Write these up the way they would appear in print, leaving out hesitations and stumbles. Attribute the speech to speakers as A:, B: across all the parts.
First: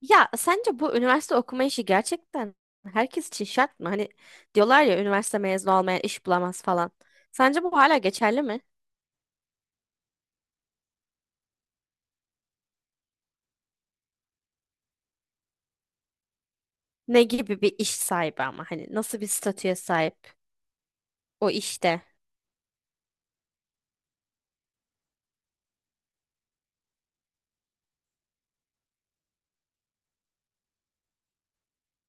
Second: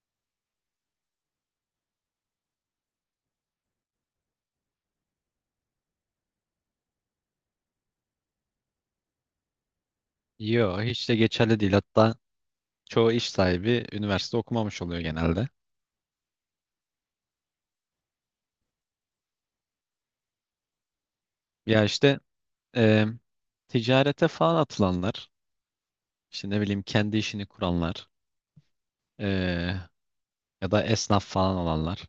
A: Ya sence bu üniversite okuma işi gerçekten herkes için şart mı? Hani diyorlar ya üniversite mezunu olmayan iş bulamaz falan. Sence bu hala geçerli mi?
B: Yo, hiç de geçerli değil. Hatta çoğu iş sahibi üniversite okumamış oluyor genelde.
A: Ne gibi bir iş sahibi ama hani nasıl bir statüye sahip o
B: Ya
A: işte?
B: işte e, ticarete falan atılanlar, işte ne bileyim kendi işini kuranlar e, ya da esnaf falan olanlar.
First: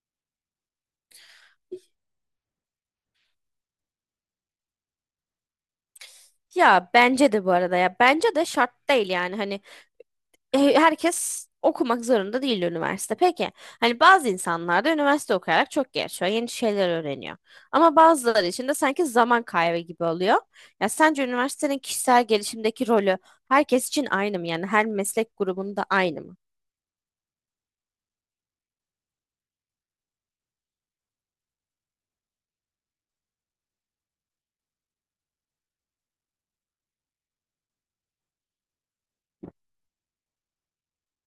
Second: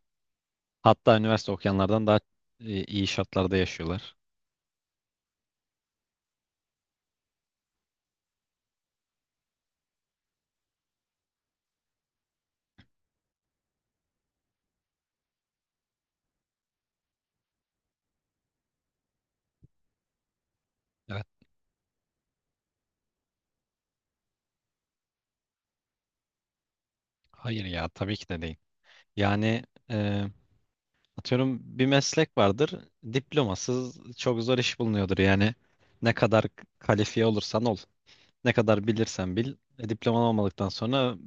B: Hatta üniversite okuyanlardan daha iyi şartlarda yaşıyorlar.
A: Ya bence de bu arada ya bence de şart değil yani hani herkes okumak zorunda değil üniversite. Peki hani bazı insanlar da üniversite okuyarak çok gelişiyor, yeni şeyler öğreniyor. Ama bazıları için de sanki zaman kaybı gibi oluyor. Ya sence
B: Evet.
A: üniversitenin kişisel gelişimdeki rolü herkes için aynı mı? Yani her meslek grubunda aynı mı?
B: Hayır ya tabii ki de değil. Yani e, atıyorum bir meslek vardır. Diplomasız çok zor iş bulunuyordur. Yani ne kadar kalifiye olursan ol. Ne kadar bilirsen bil, diploman olmadıktan sonra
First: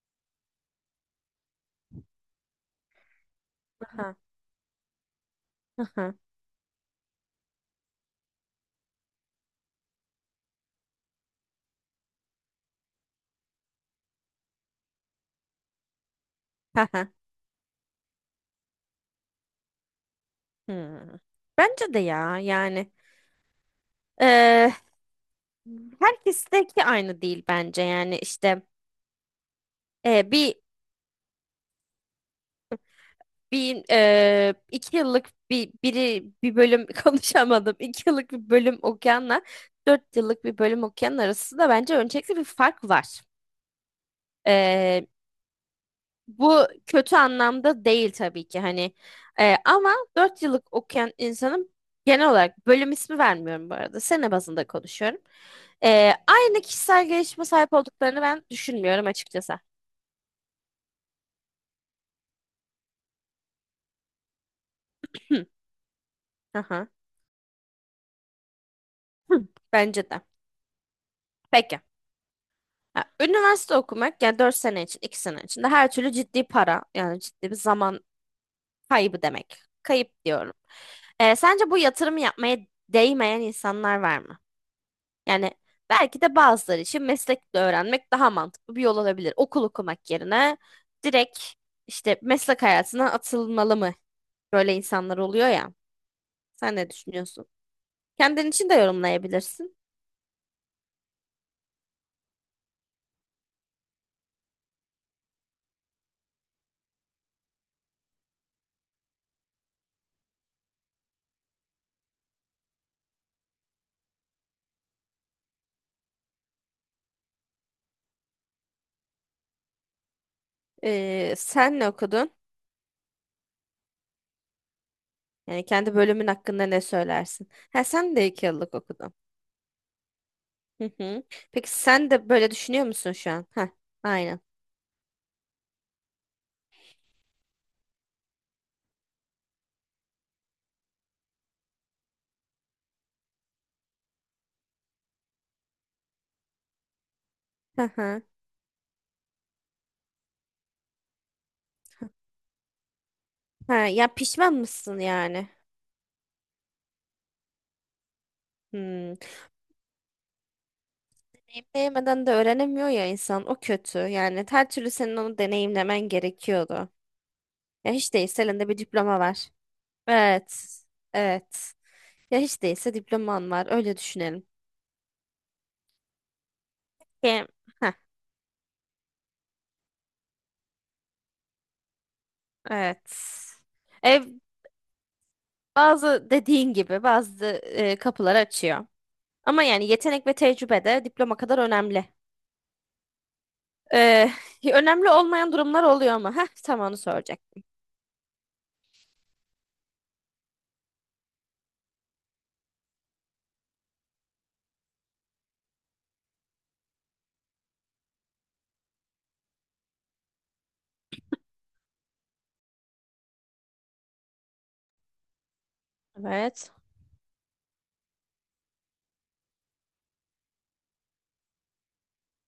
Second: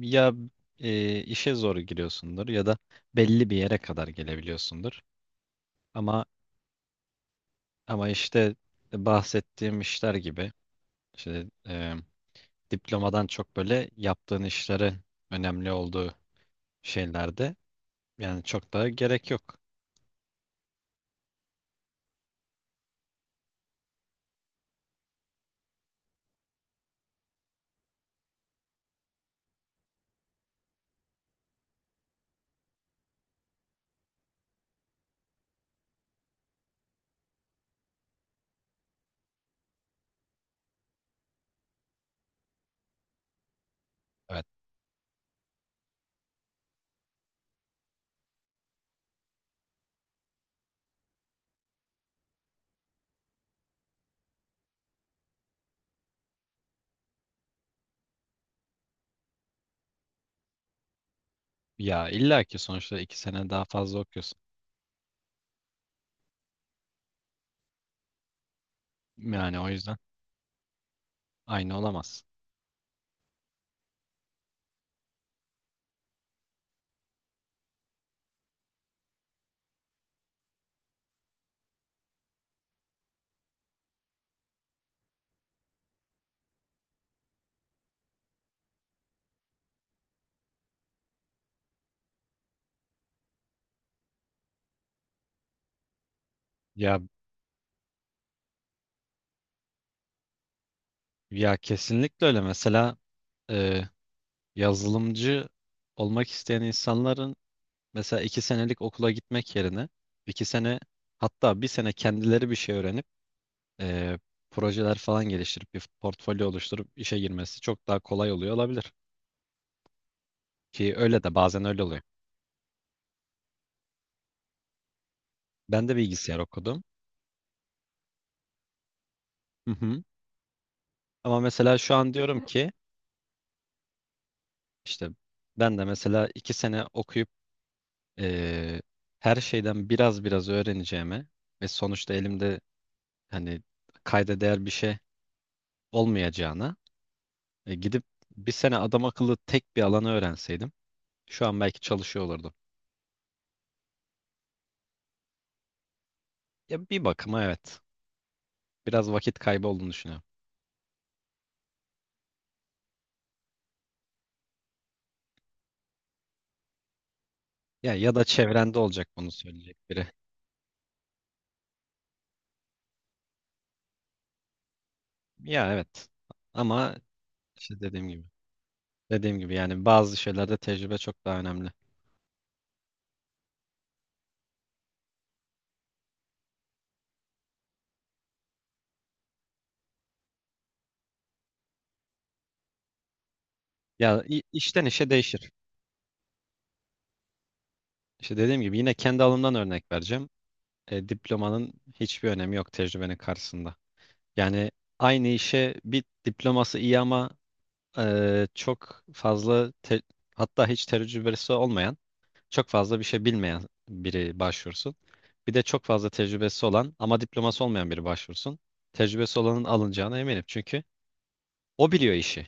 B: ya işe zor giriyorsundur ya da belli bir yere kadar
A: Aha.
B: gelebiliyorsundur.
A: Aha.
B: Ama ama işte bahsettiğim işler gibi işte diplomadan çok böyle yaptığın işlerin önemli olduğu
A: Aha.
B: şeylerde yani çok daha gerek yok.
A: Hmm. Bence de ya yani eee herkesteki aynı değil bence yani işte eee, bir bir iki yıllık bir bölüm konuşamadım iki yıllık bir bölüm okuyanla dört yıllık bir bölüm okuyan arasında bence öncelikle bir fark
B: Evet.
A: var. Bu kötü anlamda değil tabii ki hani. Ama 4 yıllık okuyan insanın genel olarak, bölüm ismi vermiyorum bu arada, sene bazında konuşuyorum. Aynı kişisel gelişime sahip olduklarını ben düşünmüyorum açıkçası.
B: Ya illa ki sonuçta iki sene daha fazla okuyorsun.
A: Hı, aha, hı,
B: Yani o yüzden
A: bence de.
B: aynı
A: Peki.
B: olamaz.
A: Ha, üniversite okumak yani 4 sene için 2 sene içinde her türlü ciddi para yani ciddi bir zaman kaybı demek. Kayıp diyorum. Sence bu yatırımı yapmaya değmeyen insanlar var mı? Yani belki de bazıları için meslekle öğrenmek daha mantıklı bir yol olabilir. Okul okumak yerine direkt işte meslek hayatına atılmalı mı? Böyle insanlar oluyor ya. Sen ne
B: Ya
A: düşünüyorsun? Kendin için de yorumlayabilirsin.
B: ya kesinlikle öyle. Mesela e, yazılımcı olmak isteyen insanların mesela iki senelik okula gitmek yerine iki sene hatta bir sene kendileri bir şey öğrenip eee, projeler falan geliştirip bir portfolyo oluşturup işe girmesi çok daha kolay oluyor olabilir. Ki öyle de bazen
A: Sen
B: öyle
A: ne
B: oluyor.
A: okudun? Yani
B: Ben
A: kendi
B: de
A: bölümün
B: bilgisayar
A: hakkında ne
B: okudum.
A: söylersin? Ha sen de iki yıllık okudun.
B: Hı hı.
A: Hı hı.
B: Ama
A: Peki
B: mesela şu
A: sen
B: an
A: de
B: diyorum
A: böyle
B: ki
A: düşünüyor musun şu an? Ha, aynen.
B: işte ben de mesela iki sene okuyup eee, her şeyden biraz biraz öğreneceğime ve sonuçta elimde hani kayda değer bir şey olmayacağına
A: Hı
B: gidip
A: hı.
B: bir sene adam akıllı tek bir alanı öğrenseydim şu an belki çalışıyor olurdum.
A: Ha, ya pişman mısın yani?
B: Ya bir bakıma evet. Biraz
A: Hmm.
B: vakit kaybı olduğunu düşünüyorum.
A: Deneyimleyemeden de öğrenemiyor ya insan. O kötü. Yani her türlü senin onu deneyimlemen gerekiyordu. Ya
B: Ya
A: hiç
B: ya da
A: değilse elinde bir
B: çevrende olacak
A: diploma
B: bunu
A: var.
B: söyleyecek biri.
A: Evet. Evet. Ya hiç değilse diploman var. Öyle düşünelim.
B: Ya evet. Ama
A: Hem-
B: işte
A: Heh,
B: dediğim gibi. Dediğim gibi yani bazı şeylerde tecrübe çok daha önemli.
A: evet. E, Bazı, dediğin gibi, bazı kapılar açıyor. Ama yani yetenek ve tecrübe de diploma kadar önemli.
B: Ya
A: E,
B: işten işe
A: önemli
B: değişir.
A: olmayan durumlar oluyor ama. Heh, tam onu soracak.
B: İşte dediğim gibi yine kendi alımdan örnek vereceğim. E, diplomanın hiçbir önemi yok tecrübenin karşısında. Yani aynı işe bir diploması iyi ama çok fazla hatta hiç tecrübesi olmayan, çok fazla bir şey bilmeyen biri başvursun. Bir de çok fazla tecrübesi
A: Evet.
B: olan ama diploması olmayan biri başvursun. Tecrübesi olanın alınacağına eminim çünkü o biliyor işi.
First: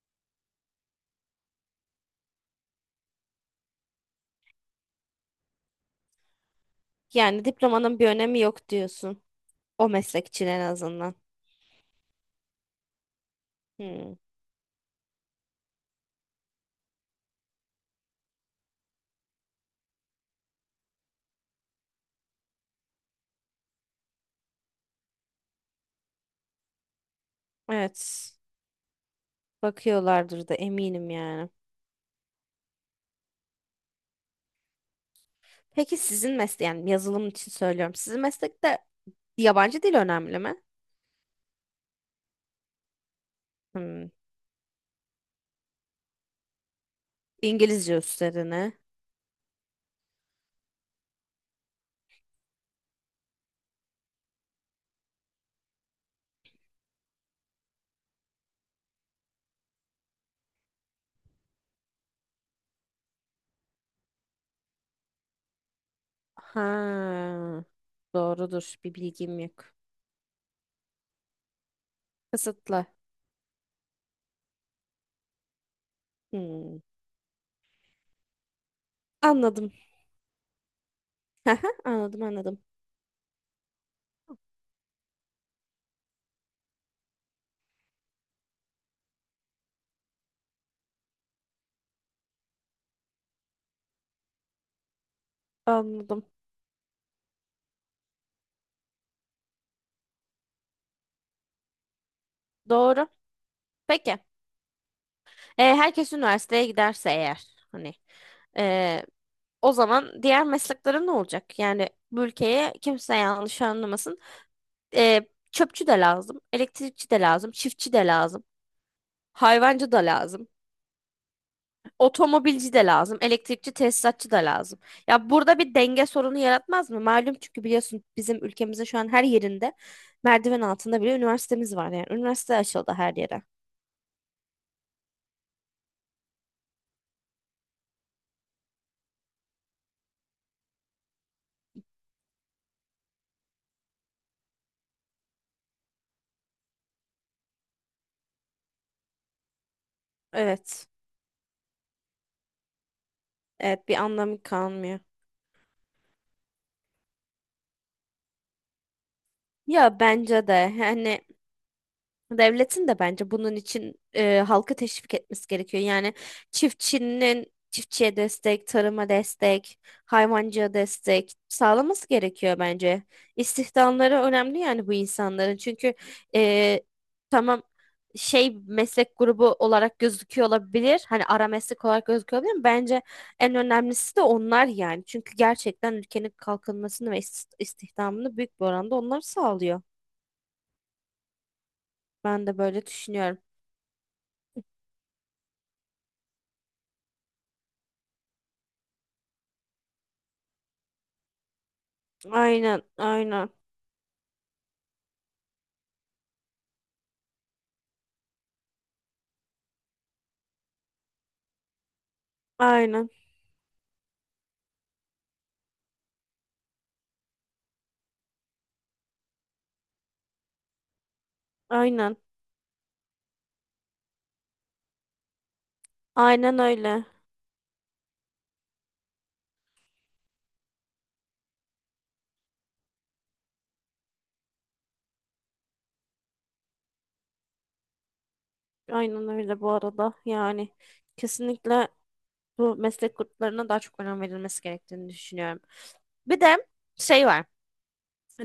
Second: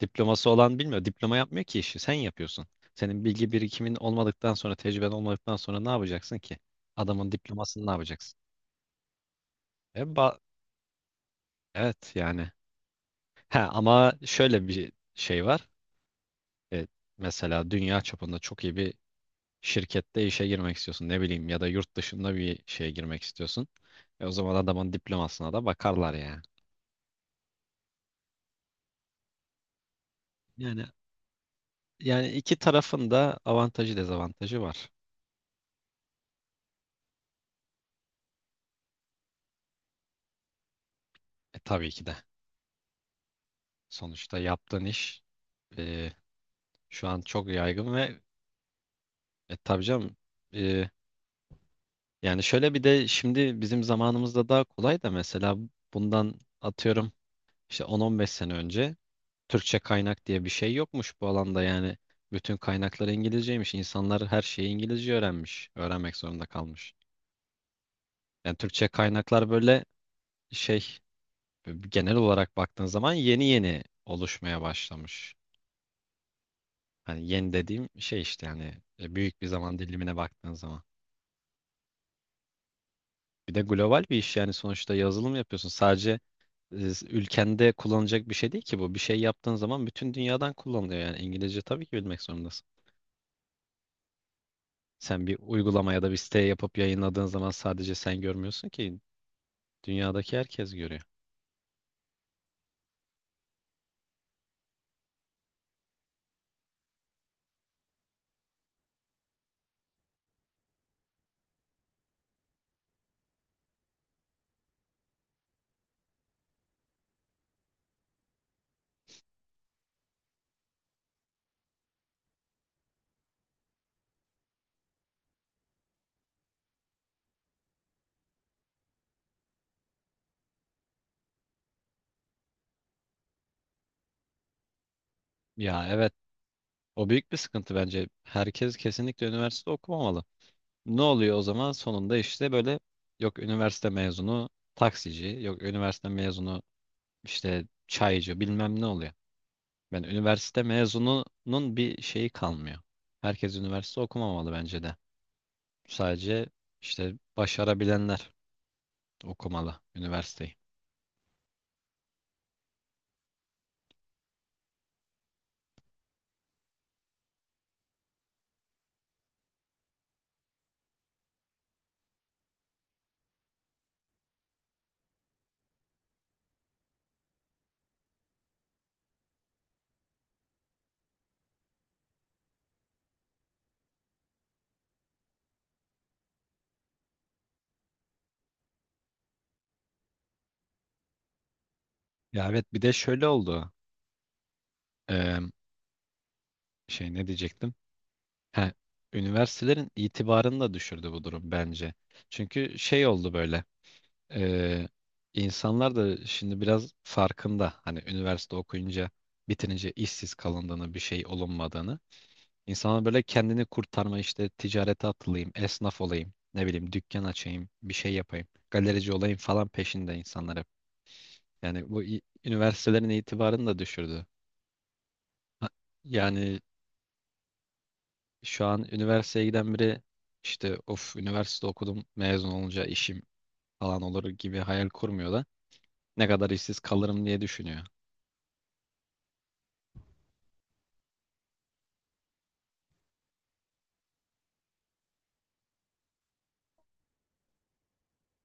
B: Diploması olan bilmiyor. Diploma yapmıyor ki işi. Sen yapıyorsun. Senin bilgi birikimin olmadıktan sonra, tecrüben olmadıktan sonra ne yapacaksın ki? Adamın
A: Yani
B: diplomasını ne
A: diplomanın bir
B: yapacaksın?
A: önemi yok diyorsun. O
B: E,
A: meslek
B: ba-
A: için en azından.
B: evet yani. Ha, ama
A: Hmm.
B: şöyle bir şey var. E, mesela dünya çapında çok iyi bir şirkette işe girmek istiyorsun ne bileyim ya da yurt dışında bir şeye girmek istiyorsun. E o zaman adamın diplomasına da bakarlar ya.
A: Evet. Bakıyorlardır da
B: Yani
A: eminim yani.
B: yani iki tarafın da avantajı dezavantajı var.
A: Peki sizin meslek, yani yazılım için söylüyorum, sizin meslekte yabancı dil önemli mi?
B: E tabii ki de.
A: Hmm.
B: Sonuçta yaptığın iş e, şu an çok yaygın
A: İngilizce
B: ve
A: üstlerine.
B: tabii canım e, yani şöyle bir de şimdi bizim zamanımızda daha kolay da mesela bundan atıyorum işte 10-15 sene önce Türkçe kaynak diye bir şey yokmuş bu alanda yani. Bütün kaynaklar İngilizceymiş. İnsanlar her şeyi İngilizce öğrenmiş. Öğrenmek zorunda kalmış.
A: Ha.
B: Yani
A: Doğrudur.
B: Türkçe
A: Bir bilgim
B: kaynaklar
A: yok.
B: böyle şey genel olarak baktığın
A: Kısıtlı.
B: zaman yeni yeni oluşmaya başlamış.
A: Hmm.
B: Hani yeni dediğim şey işte yani büyük bir
A: Anladım.
B: zaman dilimine baktığın zaman.
A: Haha, anladım, anladım.
B: Bir de global bir iş yani sonuçta yazılım yapıyorsun. Sadece ülkende kullanılacak bir şey değil ki bu. Bir şey yaptığın zaman bütün dünyadan kullanılıyor. Yani İngilizce tabii ki bilmek zorundasın. Sen bir uygulama ya da bir
A: Anladım.
B: site yapıp yayınladığın zaman sadece sen görmüyorsun ki dünyadaki herkes görüyor.
A: Doğru. Peki. Herkes üniversiteye giderse eğer hani, e, o zaman diğer mesleklerin ne olacak? Yani bu ülkeye kimse yanlış anlamasın. e, Çöpçü de lazım, elektrikçi de lazım, çiftçi de lazım, hayvancı da lazım, otomobilci de lazım, elektrikçi tesisatçı da lazım. Ya burada bir denge sorunu yaratmaz mı? Malum çünkü biliyorsun bizim ülkemizde şu an her yerinde merdiven altında bile üniversitemiz var yani. Üniversite açıldı her yere.
B: Ya evet o büyük bir sıkıntı bence. Herkes kesinlikle üniversite okumamalı. Ne oluyor o zaman? Sonunda işte böyle yok üniversite mezunu taksici, yok üniversite mezunu işte çaycı bilmem ne oluyor. Ben üniversite
A: Evet.
B: mezununun bir şeyi kalmıyor. Herkes
A: Evet, bir
B: üniversite
A: anlamı
B: okumamalı bence de.
A: kalmıyor.
B: Sadece işte başarabilenler okumalı
A: Ya bence
B: üniversiteyi.
A: de hani devletin de bence bunun için halkı teşvik etmesi gerekiyor. Yani çiftçinin, çiftçiye destek, tarıma destek, hayvancıya destek sağlaması gerekiyor bence. İstihdamları önemli yani bu insanların. Çünkü e, tamam, şey, meslek grubu olarak gözüküyor olabilir. Hani ara meslek olarak gözüküyor olabilir ama bence en önemlisi de onlar yani. Çünkü gerçekten ülkenin kalkınmasını ve istihdamını büyük bir oranda onlar sağlıyor. Ben
B: Ya
A: de
B: evet bir
A: böyle
B: de şöyle
A: düşünüyorum.
B: oldu. Eee, şey ne diyecektim? Ha, üniversitelerin itibarını da düşürdü bu durum bence. Çünkü
A: Aynen,
B: şey oldu
A: aynen,
B: böyle. eee, insanlar da şimdi biraz farkında. Hani üniversite okuyunca bitirince işsiz kalındığını, bir şey olunmadığını. İnsanlar
A: aynen,
B: böyle kendini kurtarma işte ticarete atılayım, esnaf olayım, ne bileyim dükkan açayım, bir şey yapayım, galerici olayım falan peşinde insanlar hep. Yani
A: aynen,
B: üniversitelerin itibarını da düşürdü. Ha,
A: aynen
B: yani
A: öyle.
B: şu an üniversiteye giden biri işte of üniversite okudum mezun olunca işim falan olur gibi hayal kurmuyor da ne kadar işsiz kalırım diye düşünüyor.
A: Aynen öyle bu arada. Yani kesinlikle bu meslek gruplarına daha çok önem verilmesi gerektiğini düşünüyorum. Bir de şey var.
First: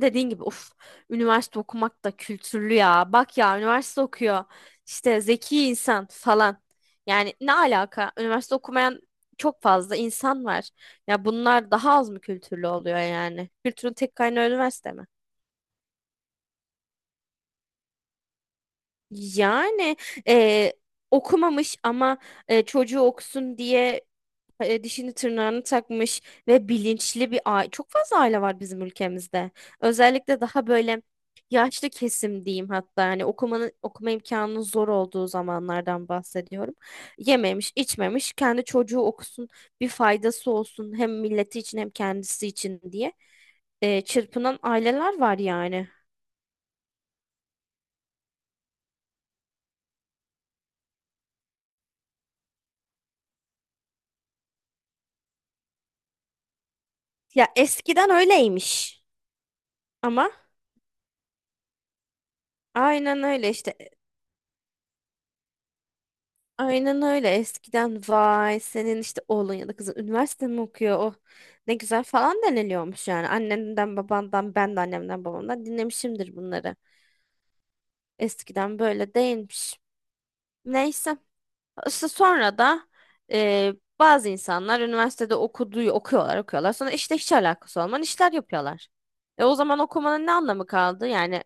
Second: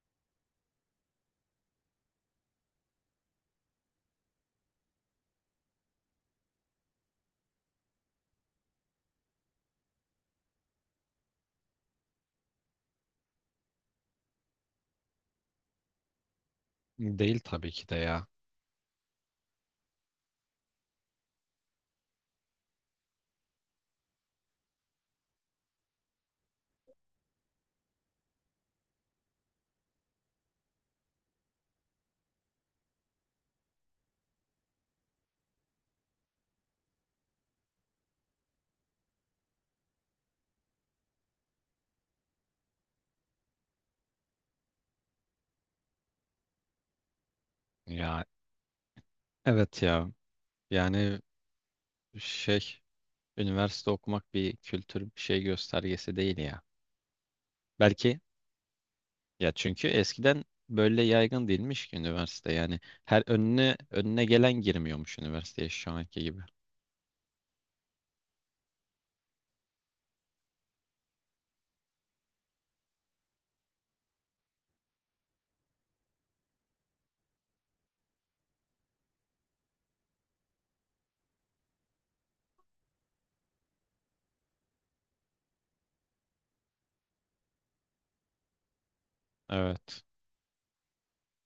A: Dediğin gibi, uf, üniversite okumak da kültürlü ya. Bak ya üniversite okuyor. İşte zeki insan falan. Yani ne alaka? Üniversite okumayan çok fazla insan var. Ya bunlar daha az mı kültürlü oluyor yani? Kültürün tek kaynağı üniversite mi?
B: Değil tabii ki de ya.
A: Yani e, okumamış ama çocuğu okusun diye dişini tırnağını takmış ve bilinçli bir aile. Çok fazla aile var bizim ülkemizde. Özellikle daha böyle yaşlı kesim diyeyim, hatta hani okumanın, okuma imkanının zor olduğu zamanlardan bahsediyorum. Yememiş, içmemiş, kendi çocuğu okusun, bir faydası olsun hem milleti için hem kendisi için diye çırpınan aileler var yani.
B: Ya evet ya. Yani şey üniversite okumak bir kültür bir şey göstergesi değil ya.
A: Ya eskiden
B: Belki
A: öyleymiş
B: ya çünkü
A: ama.
B: eskiden böyle yaygın değilmiş ki üniversite yani
A: Aynen
B: her
A: öyle işte.
B: önüne önüne gelen girmiyormuş üniversiteye şu anki gibi.
A: Aynen öyle. Eskiden vay senin işte oğlun ya da kızın üniversite mi okuyor? Oh ne güzel falan deniliyormuş yani. Annenden babandan, ben de annemden babamdan dinlemişimdir bunları. Eskiden böyle değilmiş. Neyse. İşte sonra da e, bazı insanlar üniversitede okuyorlar. Sonra işte hiç alakası olmayan işler yapıyorlar. E o zaman
B: Evet.
A: okumanın ne anlamı kaldı? Yani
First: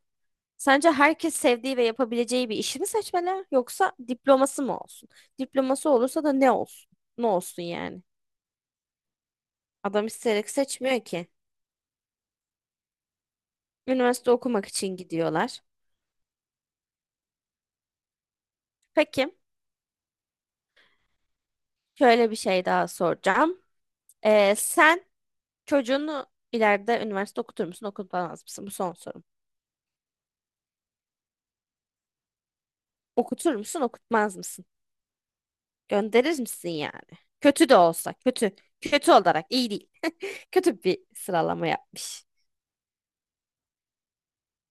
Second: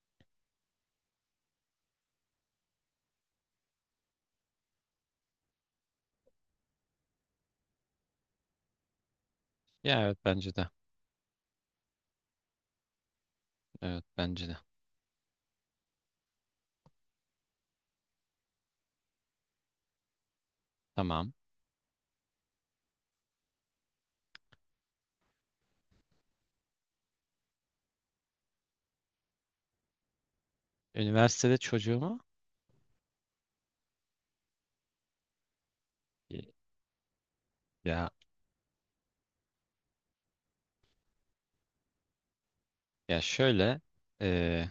A: sence herkes sevdiği ve yapabileceği bir işi mi seçmeli yoksa diploması mı olsun? Diploması olursa da ne olsun? Ne olsun yani?
B: Ya
A: Adam
B: evet
A: isteyerek
B: bence de.
A: seçmiyor ki.
B: Evet
A: Üniversite
B: bence de.
A: okumak için gidiyorlar. Peki,
B: Tamam.
A: şöyle bir şey daha soracağım. Sen çocuğunu ileride üniversite okutur musun, okutmaz mısın? Bu son sorum.
B: Üniversitede çocuğumu
A: Okutur musun, okutmaz mısın? Gönderir
B: e,
A: misin yani? Kötü de
B: ya
A: olsa, kötü. Kötü olarak iyi değil. Kötü bir sıralama yapmış.
B: ya şöyle e,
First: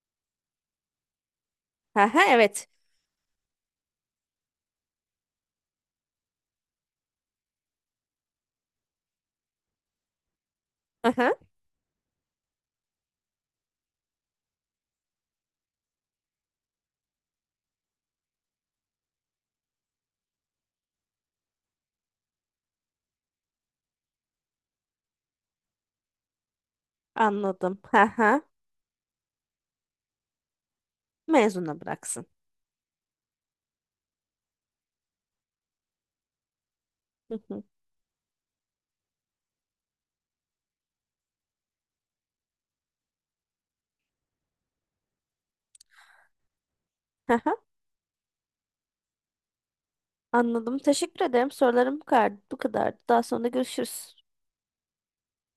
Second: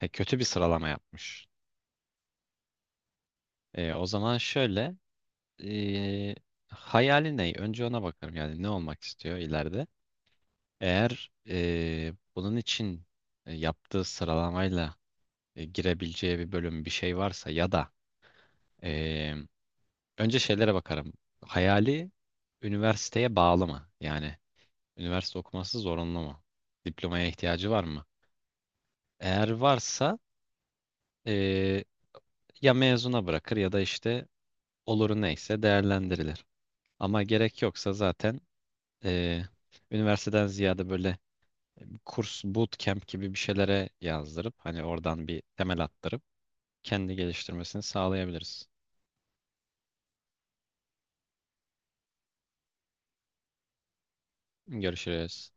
B: kötü bir sıralama yapmış.
A: Aha, evet.
B: E, o zaman şöyle e, hayali ne? Önce ona bakarım yani ne olmak istiyor ileride. Eğer bunun için yaptığı sıralamayla girebileceği bir bölüm bir şey varsa ya da e, önce şeylere bakarım. Hayali üniversiteye bağlı mı? Yani üniversite okuması zorunlu mu? Diplomaya ihtiyacı
A: Anladım.
B: var
A: Hı
B: mı?
A: hı.
B: Eğer varsa
A: Mezuna
B: e,
A: bıraksın.
B: ya mezuna bırakır ya da işte oluru neyse değerlendirilir. Ama
A: Hı
B: gerek
A: hı.
B: yoksa zaten eee, üniversiteden ziyade böyle kurs bootcamp gibi bir şeylere yazdırıp hani oradan bir temel attırıp kendi
A: Hı hı.
B: geliştirmesini sağlayabiliriz.
A: Anladım. Teşekkür ederim. Sorularım bu kadar. Bu kadar. Daha sonra görüşürüz.
B: Görüşürüz.